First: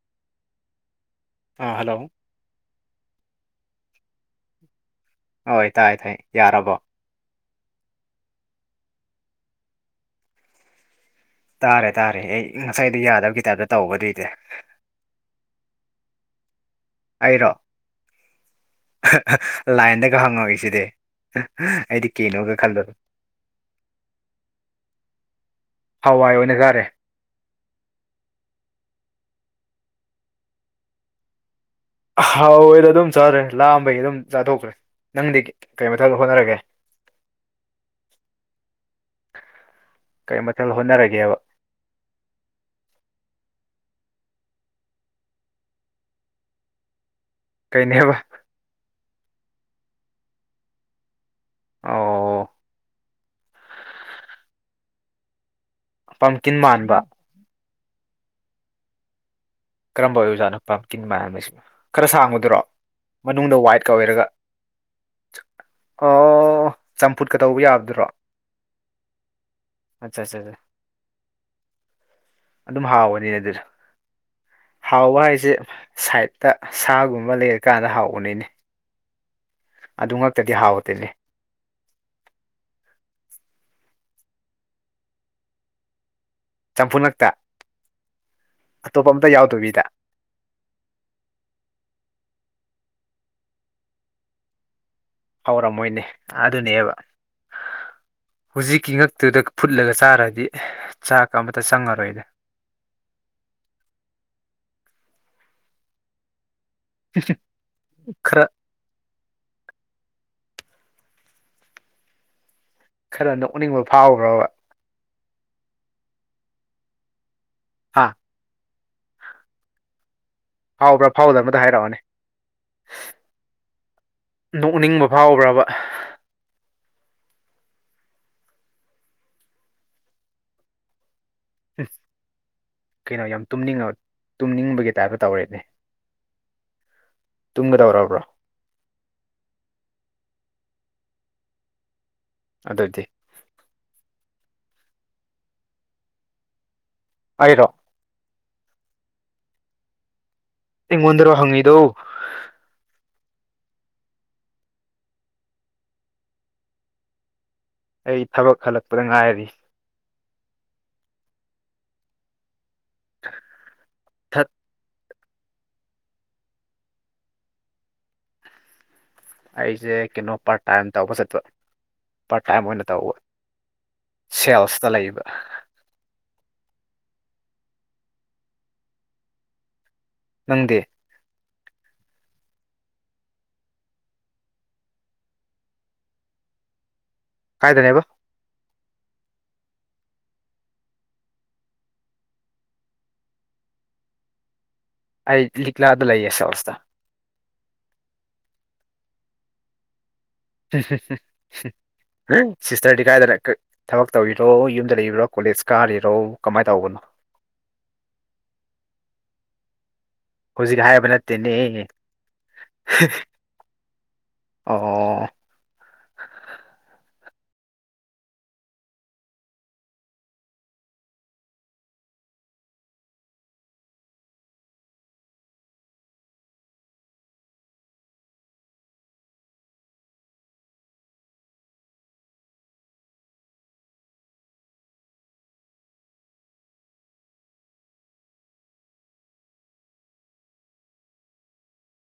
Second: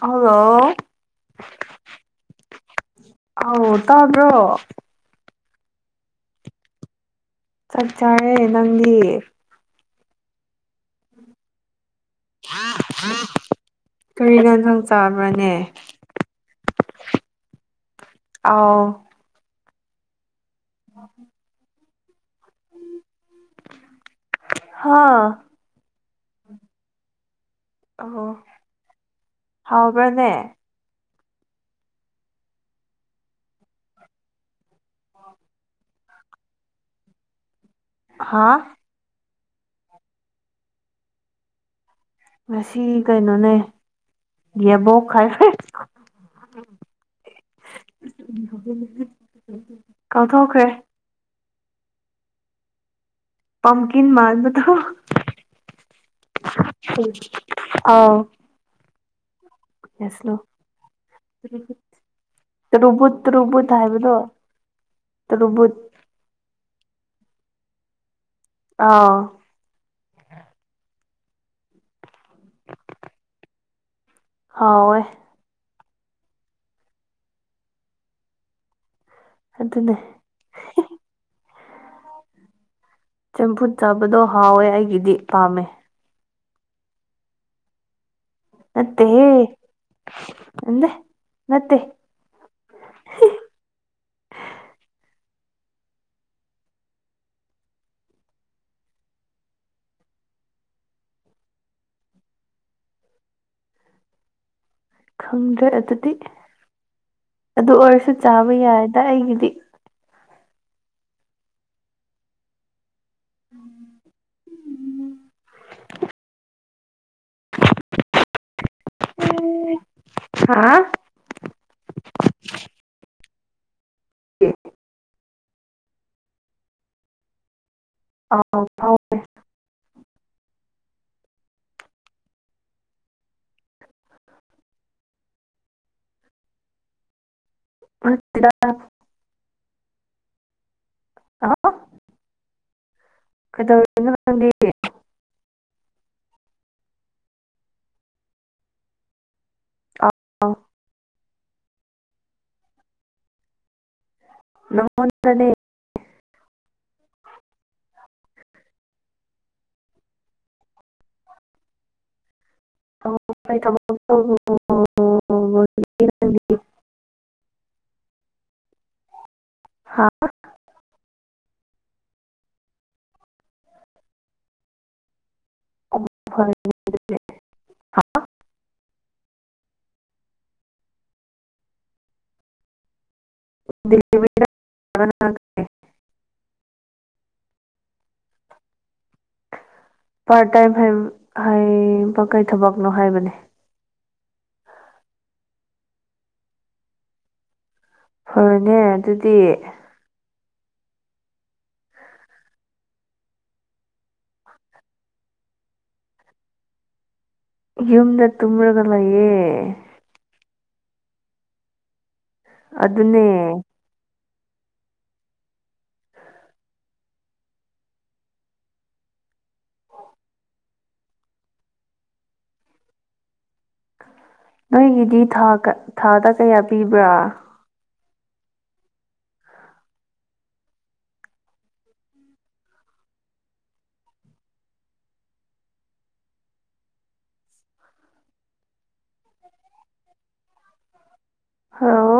Hello ꯑꯥ hello ꯑꯧ ꯇꯥꯕ꯭ꯔꯣ ꯍꯣꯏ ꯇꯥꯏ ꯇꯥꯏ ꯌꯥꯔꯕꯣ ꯆꯥꯛ ꯆꯥꯔꯦ ꯅꯪꯗꯤ ꯇꯥꯔꯦ ꯇꯥꯔꯦ ꯑꯩ ꯉꯁꯥꯏꯗꯩ ꯌꯥꯗꯕꯒꯤ ꯇꯥꯏꯞꯇ ꯇꯧꯕ ꯑꯗꯨꯏꯗꯤ ꯇꯥꯕꯅꯦ ꯑꯩꯔꯣ ꯑꯥꯎ ꯍ ꯍ ꯂꯥꯏꯟꯗꯒ ꯍꯪꯉꯧꯏꯁꯤꯗꯤ ꯑꯩꯗꯤ ꯀꯩꯅꯣꯒ ꯈꯜꯂꯨꯔꯦ ꯍꯥ ꯍꯋꯥꯏ ꯑꯣꯏꯅ ꯆꯥꯔꯦ ꯑꯣ ꯍꯥꯎꯕ꯭ꯔꯥꯅꯦ? ꯍꯥꯎꯋꯦꯗ ꯑꯗꯨꯝ ꯆꯥꯔꯦ ꯂꯥꯝꯕꯩ ꯑꯗꯨꯝ ꯆꯥꯊꯣꯛꯈ꯭ꯔꯦ ꯅꯪꯗꯤ ꯀꯩ ꯃꯊꯦꯜ ꯍꯣꯠꯅꯔꯒꯦ? ꯍꯥꯥ ꯀꯩ ꯃꯊꯦꯜ ꯍꯣꯠꯅꯔꯒꯦꯕ? ꯉꯁꯤ ꯀꯩꯅꯣꯅꯦ ꯌꯦꯕꯣꯛ ꯍꯥꯏ [inaudible] ꯀꯩꯅꯦꯕ ꯀꯥꯎꯊꯣꯛꯈ꯭ꯔꯦ ꯑꯣ ꯄꯝꯀꯤꯟ ꯃꯥꯟꯕꯗꯣ ꯄꯝꯀꯤꯟ ꯃꯥꯟꯕ ꯑꯥꯎ ꯀꯔꯝꯕ ꯌꯁꯤꯂꯣ ꯑꯣꯏꯕꯖꯥꯠꯅꯣ ꯄꯝꯀꯤꯟ ꯃꯥꯟꯕꯁꯤꯕꯨ ꯈꯔ ꯁꯥꯡꯕꯗꯨꯔꯣ ꯇꯨꯔꯨꯕꯨꯠ ꯃꯅꯨꯡꯗ ꯇꯨꯔꯨꯕꯨꯠ ꯋꯥꯏꯠꯀ ꯍꯥꯏꯕꯗꯣ ꯑꯣꯏꯔꯒ ꯇꯨꯔꯨꯕꯨꯠ ꯑꯣ ꯆꯝꯐꯨꯠꯀ ꯇꯧꯕ ꯌꯥꯕꯗꯨꯔꯣ ꯑꯥ ꯑꯠꯆꯥ ꯆꯥ ꯆꯥ ꯑꯗꯨꯝ ꯍꯥꯎꯕꯅꯤꯅꯦ ꯑꯗꯨꯗꯣ ꯍꯥꯎꯋꯦ ꯍꯥꯎꯕ ꯍꯥꯏꯁꯦ ꯁꯥꯏꯠꯇ ꯁꯥꯒꯨꯝꯕ ꯂꯩꯔꯀꯥꯟꯗ ꯍꯥꯎꯕꯅꯤꯅꯦ ꯑꯗꯨꯅꯦ ꯗꯨꯉꯛꯇꯗꯤ ꯍꯥꯎꯇꯦꯅꯦ ꯆꯝꯐꯨꯠ ꯆꯥꯕꯗꯣ ꯍꯥꯎꯋꯦ ꯑꯩꯒꯤꯗꯤ ꯄꯥꯝꯃꯦ ꯆꯝꯐꯨꯠ ꯉꯥꯛꯇ ꯅꯠꯇꯦꯍꯦ ꯌꯥꯎꯗꯕꯤꯗ ꯅꯠꯇꯦ ꯍꯥꯎꯔꯝꯃꯣꯏꯅꯦ ꯑꯗꯨꯅꯦꯕ ꯍꯧꯖꯤꯛꯀꯤ ꯉꯛꯇꯨꯗ ꯐꯨꯠꯂꯒ ꯆꯥꯔꯗꯤ ꯆꯥꯛꯀ ꯑꯃꯇ ꯆꯪꯉꯔꯣꯏꯅꯦ ꯈꯪꯗ꯭ꯔꯦ ꯑꯗꯨꯗꯤ ꯑꯗꯨ ꯑꯣꯏꯔꯁꯨ ꯈꯔ ꯆꯥꯕ ꯌꯥꯏꯗ ꯑꯩꯒꯤꯗꯤ ꯈꯔ ꯅꯣꯛꯅꯤꯡꯕ ꯐꯥꯎꯕ꯭ꯔꯕ ꯎꯝ ꯍꯥꯥ [unintelligible] ꯐꯥꯎꯕ꯭ꯔꯥ ꯐꯥꯎꯗꯕ꯭ꯔꯗ ꯍꯥꯏꯔꯛꯑꯣꯅꯦ ꯅꯣꯛꯅꯤꯡꯕ ꯐꯥꯎꯕ꯭ꯔꯕ ꯑꯥꯎ꯫ ꯍꯨꯝ ꯀꯩꯅꯣ ꯌꯥꯝ ꯇꯨꯝꯅꯤꯡꯉ ꯇꯨꯝꯅꯤꯡꯕꯒꯤ ꯇꯥꯏꯞꯇ ꯇꯧꯔꯦꯅꯦ꯫ ꯇꯨꯝꯒꯗꯧꯔꯕ꯭ꯔꯣ ꯅꯠꯇꯦꯗ꯫ [unintelligible] ꯑꯗꯨꯗꯤ꯫ ꯀꯩꯗꯧꯔꯤꯅꯣ? ꯅꯪꯗꯤ ꯑꯩꯔꯣ ꯑꯥꯎ ꯑꯩꯉꯣꯟꯗꯔꯣ ꯍꯪꯉꯤꯗꯣ ꯅꯪꯉꯣꯟꯗꯅꯦ [unintelligible] ꯑꯩ ꯊꯕꯛ ꯍꯜꯂꯛꯄꯗ ꯉꯥꯏꯔꯤ ꯑꯣ ꯀꯩ ꯊꯕꯛ ꯇꯧꯔꯨ ꯊꯠ ꯑꯩꯖꯦ ꯀꯩꯅꯣ ꯄꯥꯔꯠ ꯇꯥꯏꯝ ꯇꯧꯕ ꯆꯠꯄ ꯄꯥꯔꯠ ꯇꯥꯏꯝ ꯑꯣꯏꯅ ꯇꯧꯕ ꯁꯦꯜꯁꯇ ꯂꯩꯕ [unintelligible] ꯍꯥ ꯅꯪꯗꯤ [unintelligible] ꯀꯥꯏꯗꯅꯦꯕ ꯄꯥꯔꯠ ꯇꯥꯏꯝ ꯍꯥꯏ ꯍꯥꯏꯕ ꯀꯩ ꯊꯕꯛꯅꯣ ꯍꯥꯏꯕꯅꯦ ꯑꯩꯗꯤ ꯂꯤꯛꯂꯗ ꯂꯩꯌꯦ ꯁꯦꯜꯁꯇ ꯐꯔꯅꯦ ꯑꯗꯨꯗꯤ ꯆꯤꯁꯇꯔꯗꯤ ꯀꯥꯏꯗ ꯂꯩ ꯀꯥꯏ ꯊꯕꯛ ꯇꯧꯔꯤꯔꯣ ꯌꯨꯝꯗ ꯂꯩꯔꯤꯔꯣ ꯀꯣꯂꯦꯖ ꯀꯥꯔꯤꯔꯣ ꯀꯃꯥꯏ ꯇꯧꯕꯅꯣ ꯌꯨꯝꯗ ꯇꯨꯝꯔꯒ ꯂꯩꯌꯦ ꯍꯧꯖꯤꯛ ꯍꯥꯏꯕ ꯅꯠꯇꯦꯅꯦ ꯑꯗꯨꯅꯦ ꯑꯣ ꯑꯣ ꯅꯣꯏꯒꯤꯗꯤ ꯊꯥ ꯊꯥꯗ ꯀꯌꯥ ꯄꯤꯕ꯭ꯔꯥ ꯍꯜꯂꯣ